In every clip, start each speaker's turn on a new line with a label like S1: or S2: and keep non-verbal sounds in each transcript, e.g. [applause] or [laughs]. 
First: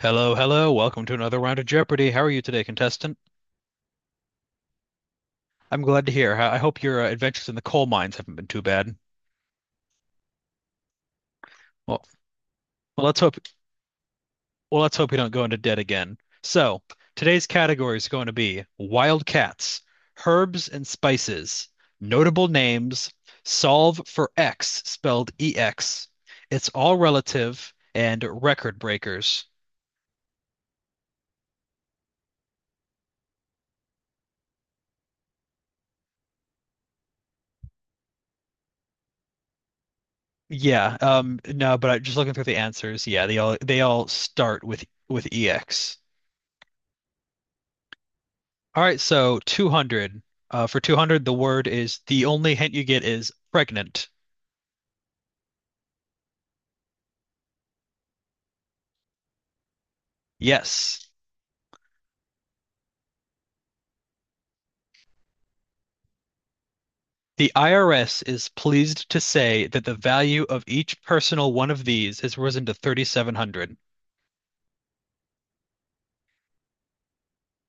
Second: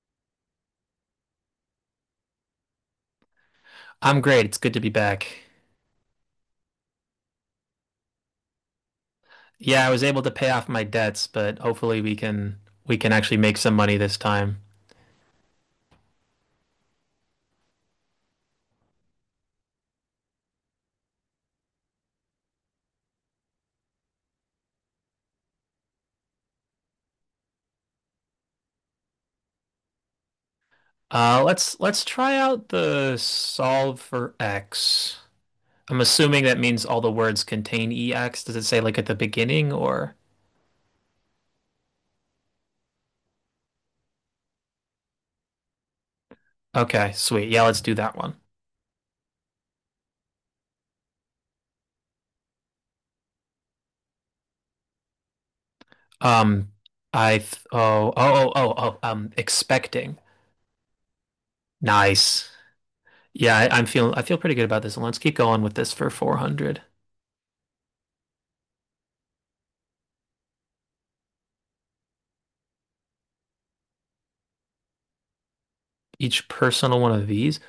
S1: Hello, hello. Welcome to another round of Jeopardy. How are you today, contestant?
S2: I'm great. It's good to be back.
S1: I'm glad to hear. I hope your adventures in the coal mines haven't been too bad.
S2: Yeah, I was able to pay off my debts, but hopefully
S1: Well,
S2: we can we
S1: well,
S2: can
S1: let's hope.
S2: actually make some money this time.
S1: Well, let's hope you don't go into debt again. So, today's category is going to be wild cats, herbs and spices, notable names, solve for X spelled EX. It's all relative and record breakers.
S2: Let's try out the solve for x. I'm assuming that means all the words contain ex. Does it say like at the beginning or?
S1: Yeah, no, but I, just looking through the answers, yeah, they all start with EX.
S2: Okay, sweet. Yeah, let's do that one.
S1: All right, so 200. For 200, the word is the only hint you get is pregnant.
S2: Um, I th Oh, oh, oh, oh, oh. Expecting.
S1: Yes.
S2: Nice. Yeah, I feel pretty good about this one. Let's keep going with this for 400.
S1: The IRS is pleased to say that the value of each personal one of these has risen to 3,700.
S2: Each personal one of these.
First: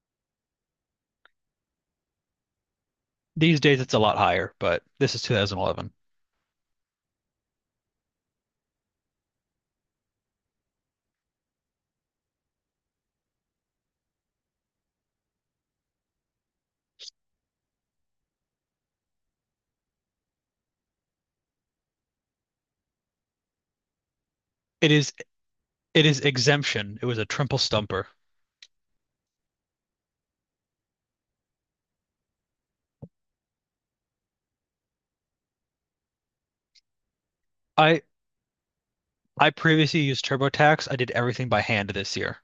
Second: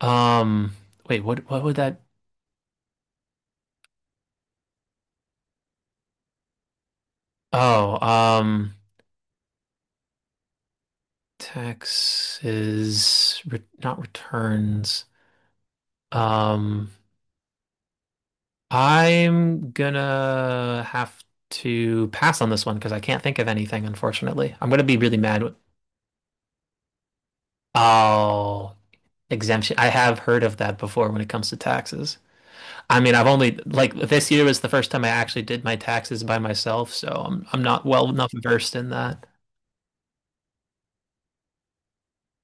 S2: Um, Wait, what would that?
S1: These days it's a lot higher, but this is 2011.
S2: Oh, taxes, re not returns. Um, I'm gonna have to pass on this one because I can't think of anything, unfortunately. I'm gonna
S1: It
S2: be
S1: is
S2: really mad with,
S1: it is exemption. It was a triple stumper.
S2: oh, exemption. I have heard of that before when it comes to taxes. I mean, I've only like this year was the first time I actually did my taxes by myself, so I'm not
S1: I
S2: well enough versed in that.
S1: I previously used TurboTax. I did everything by hand this year.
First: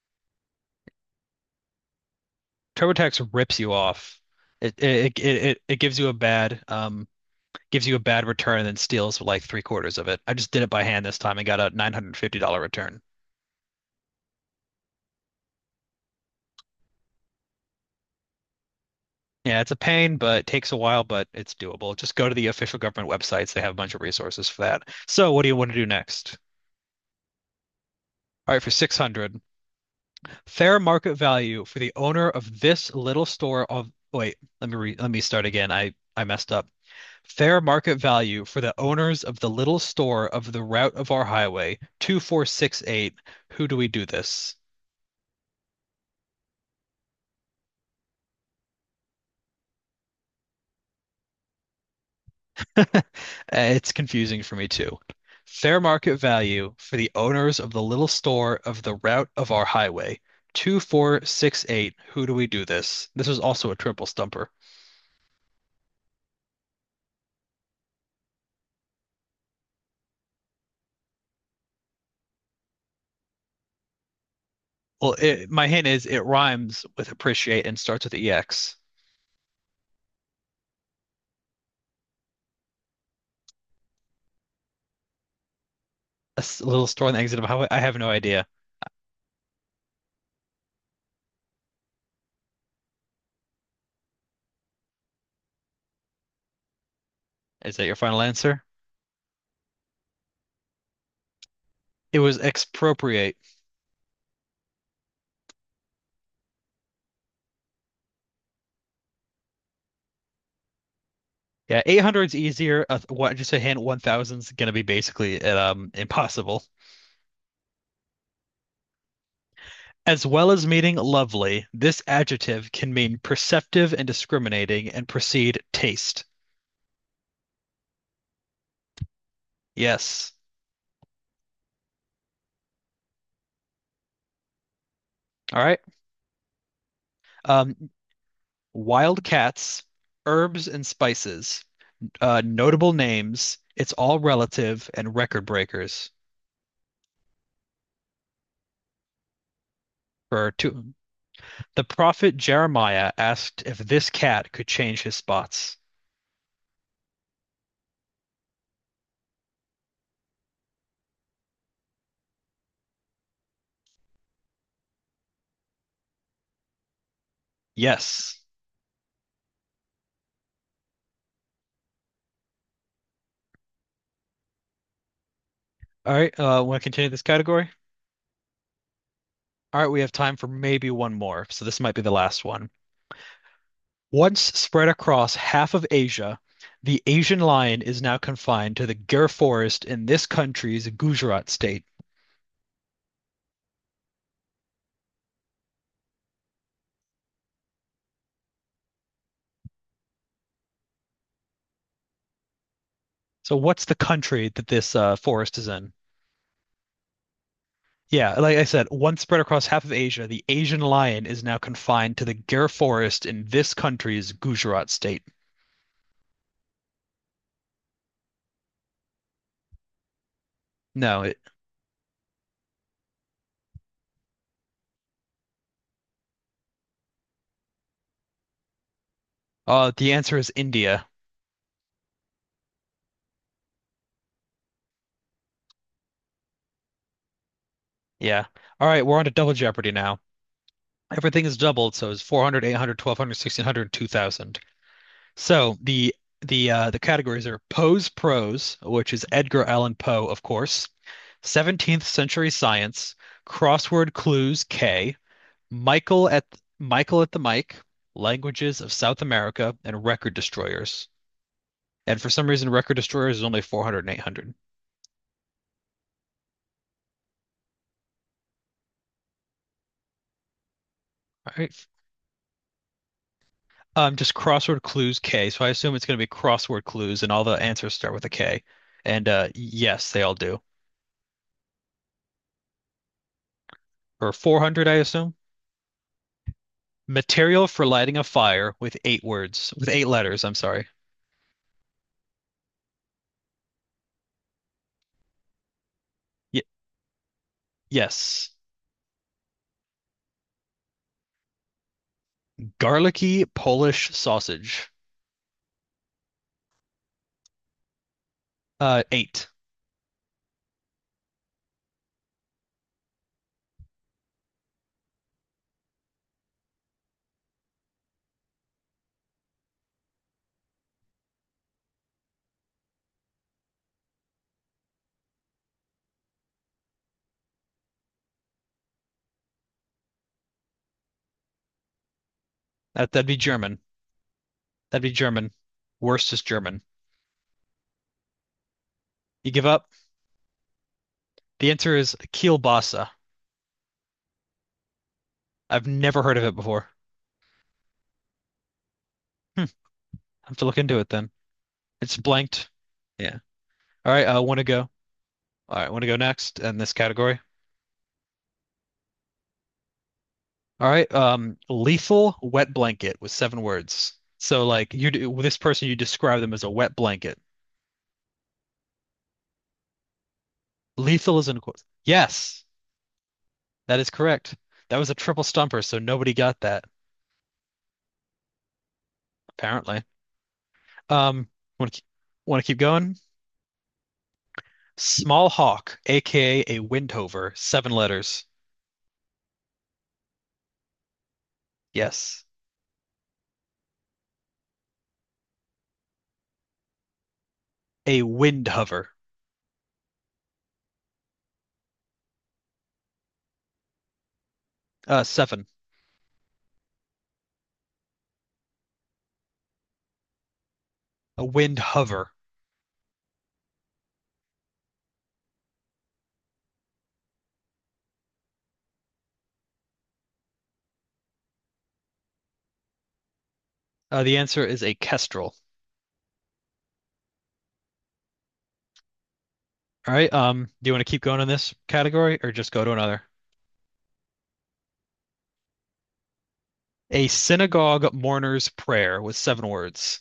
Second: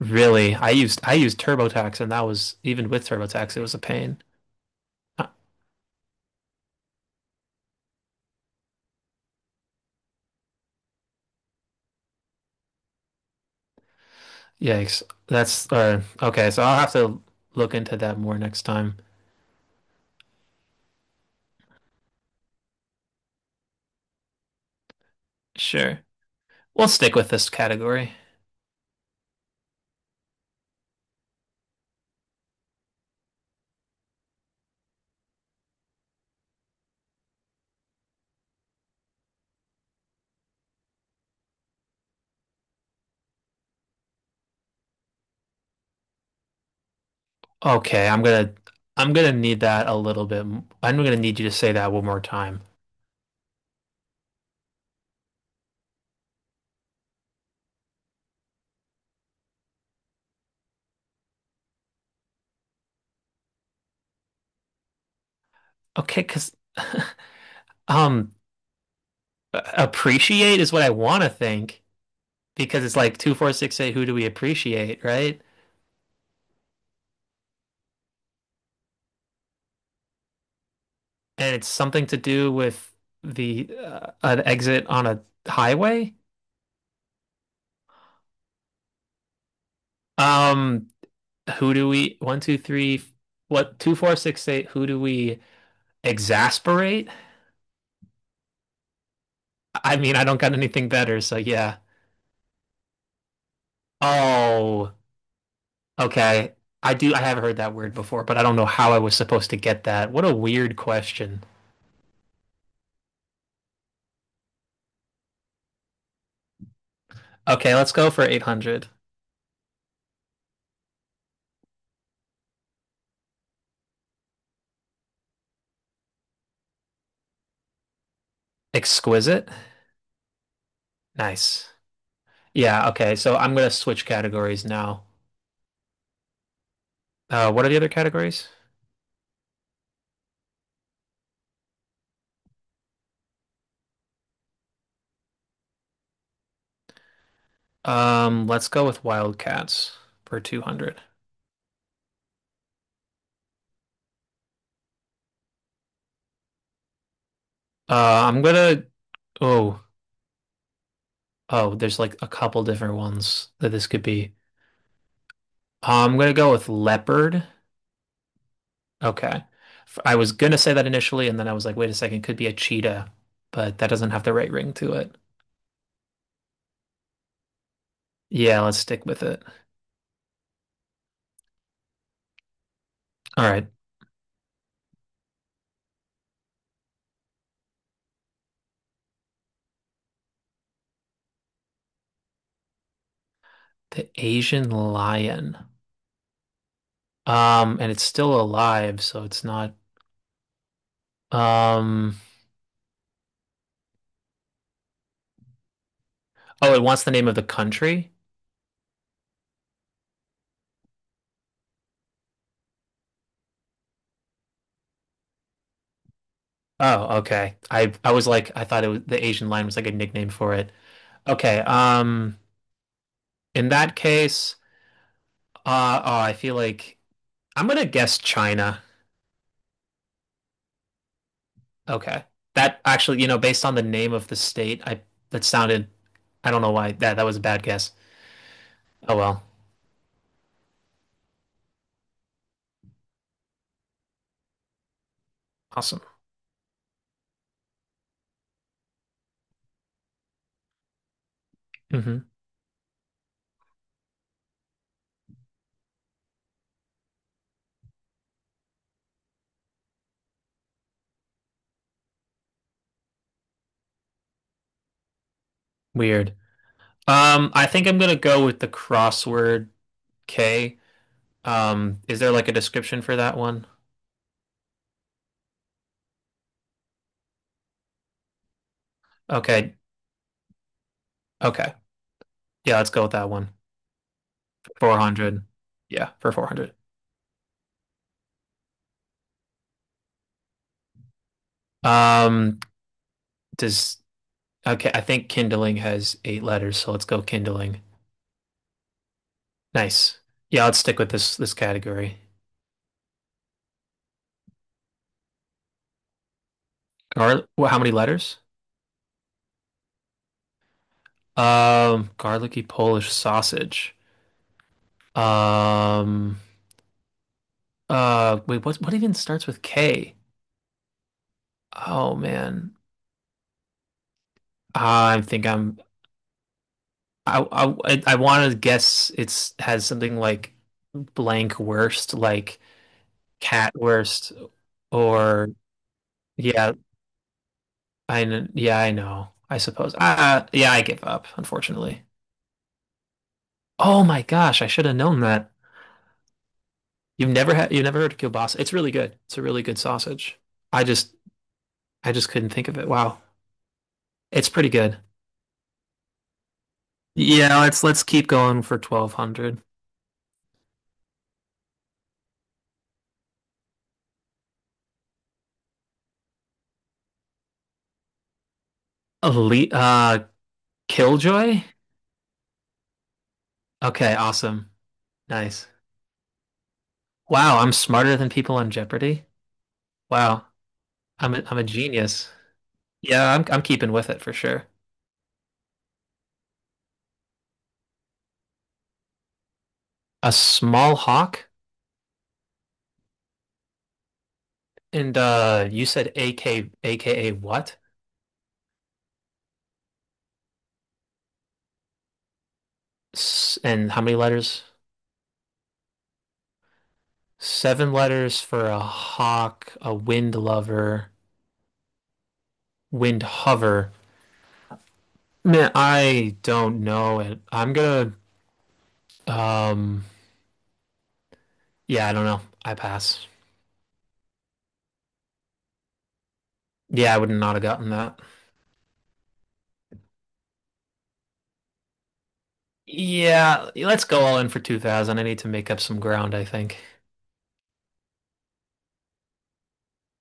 S2: Really, I used TurboTax, and that was even with
S1: TurboTax
S2: TurboTax,
S1: rips
S2: it
S1: you
S2: was a
S1: off.
S2: pain.
S1: It it it
S2: Uh,
S1: it, it gives you a bad gives you a bad return and then steals like three-quarters of it. I just did it by hand this time and got a $950 return.
S2: Yikes! That's okay. So I'll have to look into that more next time.
S1: Yeah, it's a pain, but it takes a while, but it's doable. Just go to the official government websites. They have a bunch of resources for that. So, what do you want to do
S2: Sure,
S1: next?
S2: we'll stick with this category.
S1: All right, for 600, fair market value for the owner of this little store of wait, let me re, let me start again. I messed up. Fair market value for the owners of the little store of the route of our highway, 2468. Who do we do this?
S2: Okay, I'm gonna need that a little bit. I'm gonna need you to say that one more time.
S1: [laughs] It's confusing for me too. Fair market value for the owners of the little store of the route of our highway. 2468. Who do we do this? This was also a triple stumper.
S2: Okay, because [sighs] um, appreciate is what I want to think because it's like two, four, six, eight. Who do we appreciate,
S1: Well,
S2: right?
S1: my hint is it rhymes with appreciate and starts with EX.
S2: And it's something to do with the an exit on a highway.
S1: A little store on the exit of a highway. I have no idea.
S2: Um, who do we one, two, three, what two, four, six, eight, who do we exasperate?
S1: Is that your final answer?
S2: I mean, I don't got anything better, so yeah.
S1: It was expropriate.
S2: Oh, okay. I have heard that word before, but I don't know how I was supposed to get that. What a weird question.
S1: Yeah, 800's easier. Just a hint, 1,000's gonna be basically impossible.
S2: Okay, let's go for 800.
S1: As well as meaning lovely, this adjective can mean perceptive and discriminating and precede taste.
S2: Exquisite.
S1: Yes.
S2: Nice. Yeah, okay. So I'm gonna switch categories now.
S1: All right.
S2: What are the
S1: Um,
S2: other categories?
S1: Wild cats, herbs and spices, notable names. It's all relative and record breakers.
S2: Let's go with wildcats for
S1: For two,
S2: 200.
S1: the prophet Jeremiah asked if this cat could change his spots.
S2: Uh, I'm gonna oh, oh, there's like a couple different ones that this could be. I'm gonna go with leopard.
S1: Yes.
S2: Okay. I was gonna say that initially, and then I was like, wait a second, could be a cheetah, but that doesn't have the right ring to it.
S1: All right. Want to continue this category?
S2: Yeah, let's stick with it.
S1: All right. We have time for maybe one more, so this might be the last one.
S2: All right.
S1: Once spread across half of Asia, the Asian lion is now confined to the Gir forest in this country's Gujarat state.
S2: The Asian lion. And it's still alive, so it's not um
S1: So, what's the country that this forest is in?
S2: oh, it wants the name of the country?
S1: Yeah, like I said, once spread across half of Asia, the Asian lion is now confined to the Gir forest in this country's Gujarat state.
S2: Oh, okay. I was like I thought it was the Asian lion was like a nickname for it.
S1: No, it,
S2: Okay, in that case, oh, I feel like I'm gonna guess China.
S1: the answer is India.
S2: Okay. That actually, based on the name of the state, I that sounded. I don't know why that was a bad guess.
S1: Yeah. All right,
S2: Oh
S1: we're on to
S2: well.
S1: double jeopardy now. Everything is doubled, so it's 400, 800, 1,200, 1,600, 2,000. So
S2: Awesome.
S1: the the uh, the categories are Poe's prose, which is Edgar Allan Poe, of course, 17th
S2: Hmm.
S1: century science, crossword clues K, Michael at Michael at the mic, languages of South America, and record destroyers. And for some reason, record destroyers is only four hundred and eight hundred.
S2: Weird. I think I'm gonna go with the crossword K.
S1: All right.
S2: Is there like a description for that one?
S1: Just crossword clues K. So I assume it's going to be crossword clues, and all the answers start with a K. And
S2: Okay.
S1: yes, they all do.
S2: Okay. Yeah, let's go with that one.
S1: Or 400, I assume.
S2: 400. Yeah, for 400.
S1: Material for lighting a fire with eight letters, I'm sorry.
S2: Um, does Okay, I think kindling has eight
S1: Y
S2: letters, so let's go kindling.
S1: Yes.
S2: Nice. Yeah, let's stick with this category.
S1: Garlicky Polish sausage.
S2: Gar Well, how many letters?
S1: Eight.
S2: Garlicky Polish sausage. Um, Wait, what even starts with K? Oh man, I think I'm I I want to guess it's has something like blank worst, like
S1: That that'd be
S2: cat
S1: German.
S2: worst,
S1: That'd be
S2: or
S1: German. Worst is
S2: yeah,
S1: German.
S2: yeah I know.
S1: You
S2: I
S1: give up?
S2: suppose. Yeah, I give up,
S1: The answer
S2: unfortunately.
S1: is kielbasa.
S2: Oh my gosh, I should have known that.
S1: I've never heard of it before.
S2: You've never heard of kielbasa. It's really good. It's a really
S1: Hmm.
S2: good sausage.
S1: I have to look
S2: I
S1: into it
S2: just
S1: then.
S2: I
S1: It's
S2: just couldn't think
S1: blanked.
S2: of it. Wow.
S1: Yeah. All right, I
S2: It's
S1: want to
S2: pretty
S1: go.
S2: good.
S1: All right, want to go next in this category.
S2: Yeah, let's keep going for 1200.
S1: All right, lethal wet blanket with seven words. So like you, this person, you describe them as a wet blanket.
S2: Elite
S1: Lethal is in
S2: Killjoy?
S1: quotes. Yes, that is
S2: Okay,
S1: correct.
S2: awesome.
S1: That was a triple
S2: Nice.
S1: stumper, so nobody got that,
S2: Wow, I'm smarter than people on Jeopardy.
S1: apparently.
S2: Wow.
S1: Um,
S2: I'm a
S1: want to
S2: genius.
S1: want to keep going?
S2: Yeah, I'm keeping with it for sure.
S1: Small hawk, aka a windhover, seven letters.
S2: A small hawk,
S1: Yes,
S2: and you said A K A K A what?
S1: a windhover.
S2: S And how many letters?
S1: Seven.
S2: 7 letters for a hawk, a wind lover,
S1: A windhover.
S2: wind hover. Man, I don't know it. Um, yeah, I don't know. I pass.
S1: The answer is a kestrel.
S2: Yeah, I would not have gotten that.
S1: All right. Do you want to keep going in this category or just go to another?
S2: Yeah, let's go all in for 2000. I need to make up some ground, I think.
S1: A synagogue mourner's prayer with seven words.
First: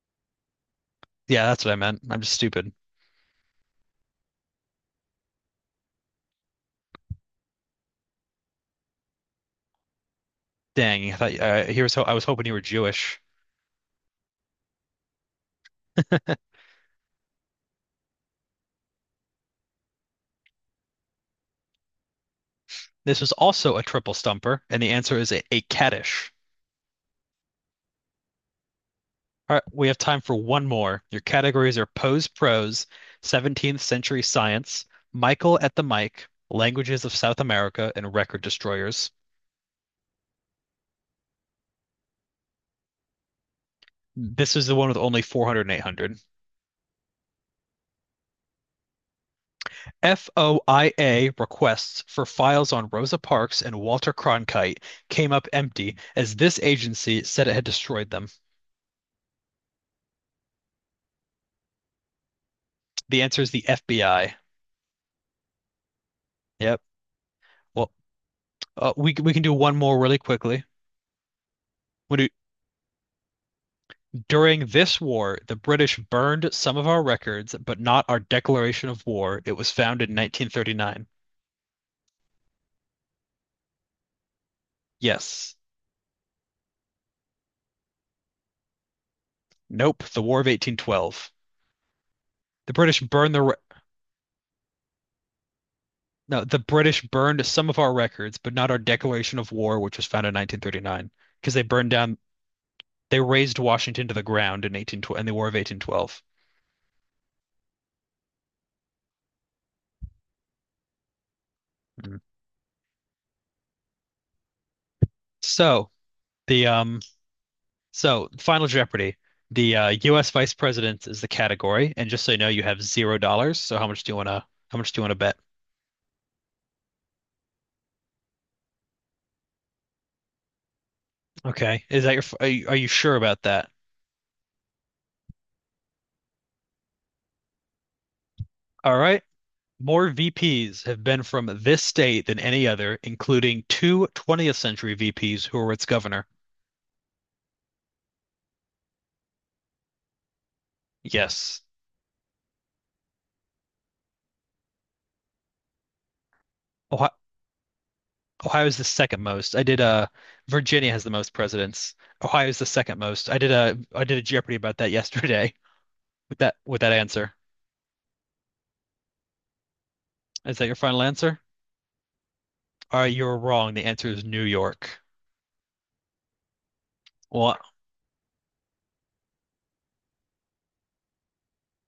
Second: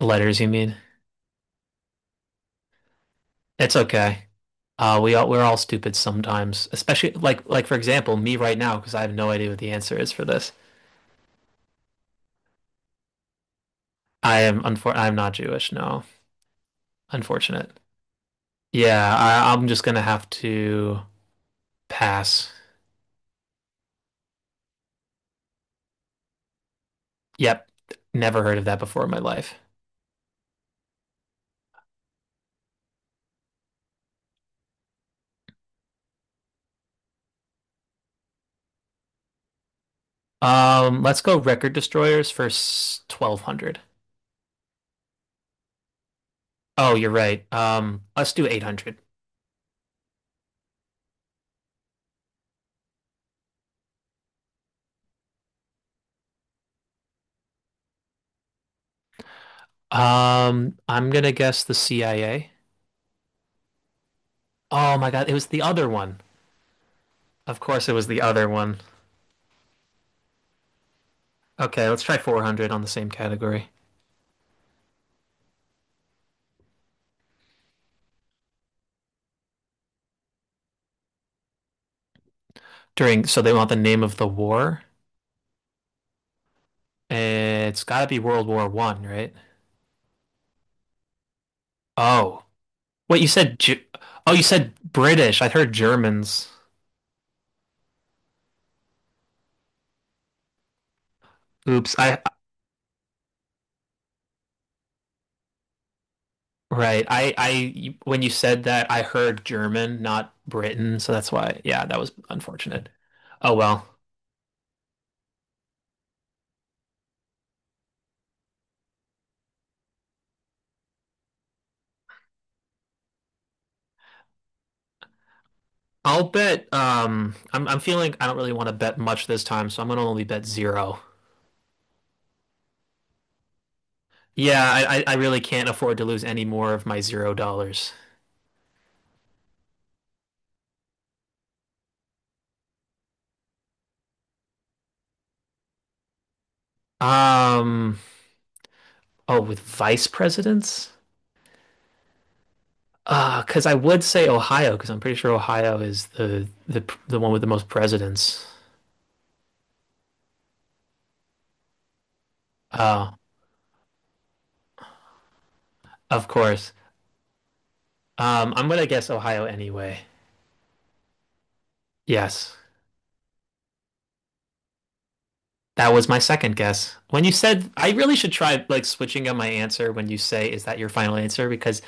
S2: Letters, you mean?
S1: Yeah, that's what I meant. I'm just stupid.
S2: It's okay. We're all stupid sometimes, especially like for example, me right now because I have no idea what the answer is for this.
S1: Dang, I thought, here's how I was hoping you were Jewish.
S2: I'm not Jewish, no. Unfortunate. Yeah, I'm just gonna have to pass.
S1: This is also a triple stumper, and the answer is a caddish.
S2: Yep, never heard of that before in my
S1: All
S2: life.
S1: right, we have time for one more. Your categories are Poe's Prose, 17th Century Science, Michael at the Mic, Languages of South America, and Record Destroyers.
S2: Let's go record destroyers for 1200.
S1: This is the one with only 400 and 800.
S2: Oh, you're right. Let's do 800.
S1: FOIA requests for files on Rosa Parks and Walter Cronkite came up empty as this agency said it had destroyed them.
S2: I'm gonna guess the CIA.
S1: The answer is the FBI.
S2: Oh my God, it was the other one.
S1: Yep.
S2: Of course,
S1: Well,
S2: it was the other one.
S1: we can do one more really quickly.
S2: Okay, let's try
S1: Want do
S2: 400 on the same category.
S1: During this war, the British burned some of our records, but not our declaration of war. It was found in 1939.
S2: During, so they want the name of the war.
S1: Yes.
S2: It's gotta be World War I, right?
S1: Nope. The War of 1812.
S2: Oh,
S1: The British
S2: wait, you
S1: burned the re-
S2: said oh, you said British. I heard
S1: No,
S2: Germans.
S1: the British burned some of our records, but not our declaration of war, which was found in 1939, because they burned
S2: Oops,
S1: down
S2: I
S1: they razed Washington to the ground in 18 12 in the War of 1812.
S2: Right. When you said that, I heard German, not Britain, so that's why. Yeah, that was unfortunate. Oh well.
S1: So, the um So, Final Jeopardy. The U.S. Vice President is the category, and just so you know, you have $0. So, how much do you wanna bet?
S2: I'll bet. I don't really want to bet much this time, so I'm gonna only bet zero.
S1: Okay, is that your? F- are you, are you sure about that?
S2: Yeah, I really can't afford to lose any more of my $0.
S1: All right. More VPs have been from this state than any other, including two 20th century VPs who were its governor.
S2: Um, oh, with vice presidents?
S1: Yes.
S2: Because I would say Ohio, because I'm pretty sure Ohio is
S1: Ohio,
S2: the one with the most presidents.
S1: Ohio is the second most. I did Virginia has the most presidents. Ohio is the second
S2: Oh,
S1: most. I did a Jeopardy about that yesterday
S2: of
S1: [laughs]
S2: course.
S1: with that answer.
S2: I'm gonna guess Ohio anyway.
S1: Is that your final answer?
S2: Yes.
S1: All right, you're wrong. The answer is New York.
S2: That was my second guess. When you
S1: Well,
S2: said, I really should try like switching up my answer when you say, is that your final answer? Because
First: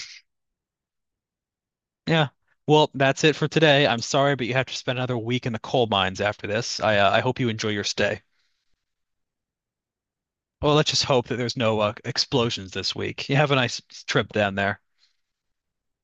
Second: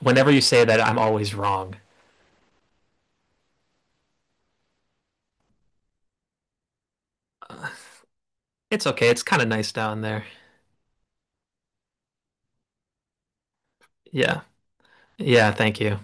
S2: whenever you say that, I'm always wrong.
S1: yeah. Well, that's it for today. I'm sorry, but you have to spend another week in the coal mines after this. I hope you enjoy
S2: Uh,
S1: your stay.
S2: It's okay. It's kind of nice down there.
S1: Well, let's just hope that there's no explosions this week. You have a nice trip
S2: Yeah.
S1: down there.
S2: Yeah. Thank you.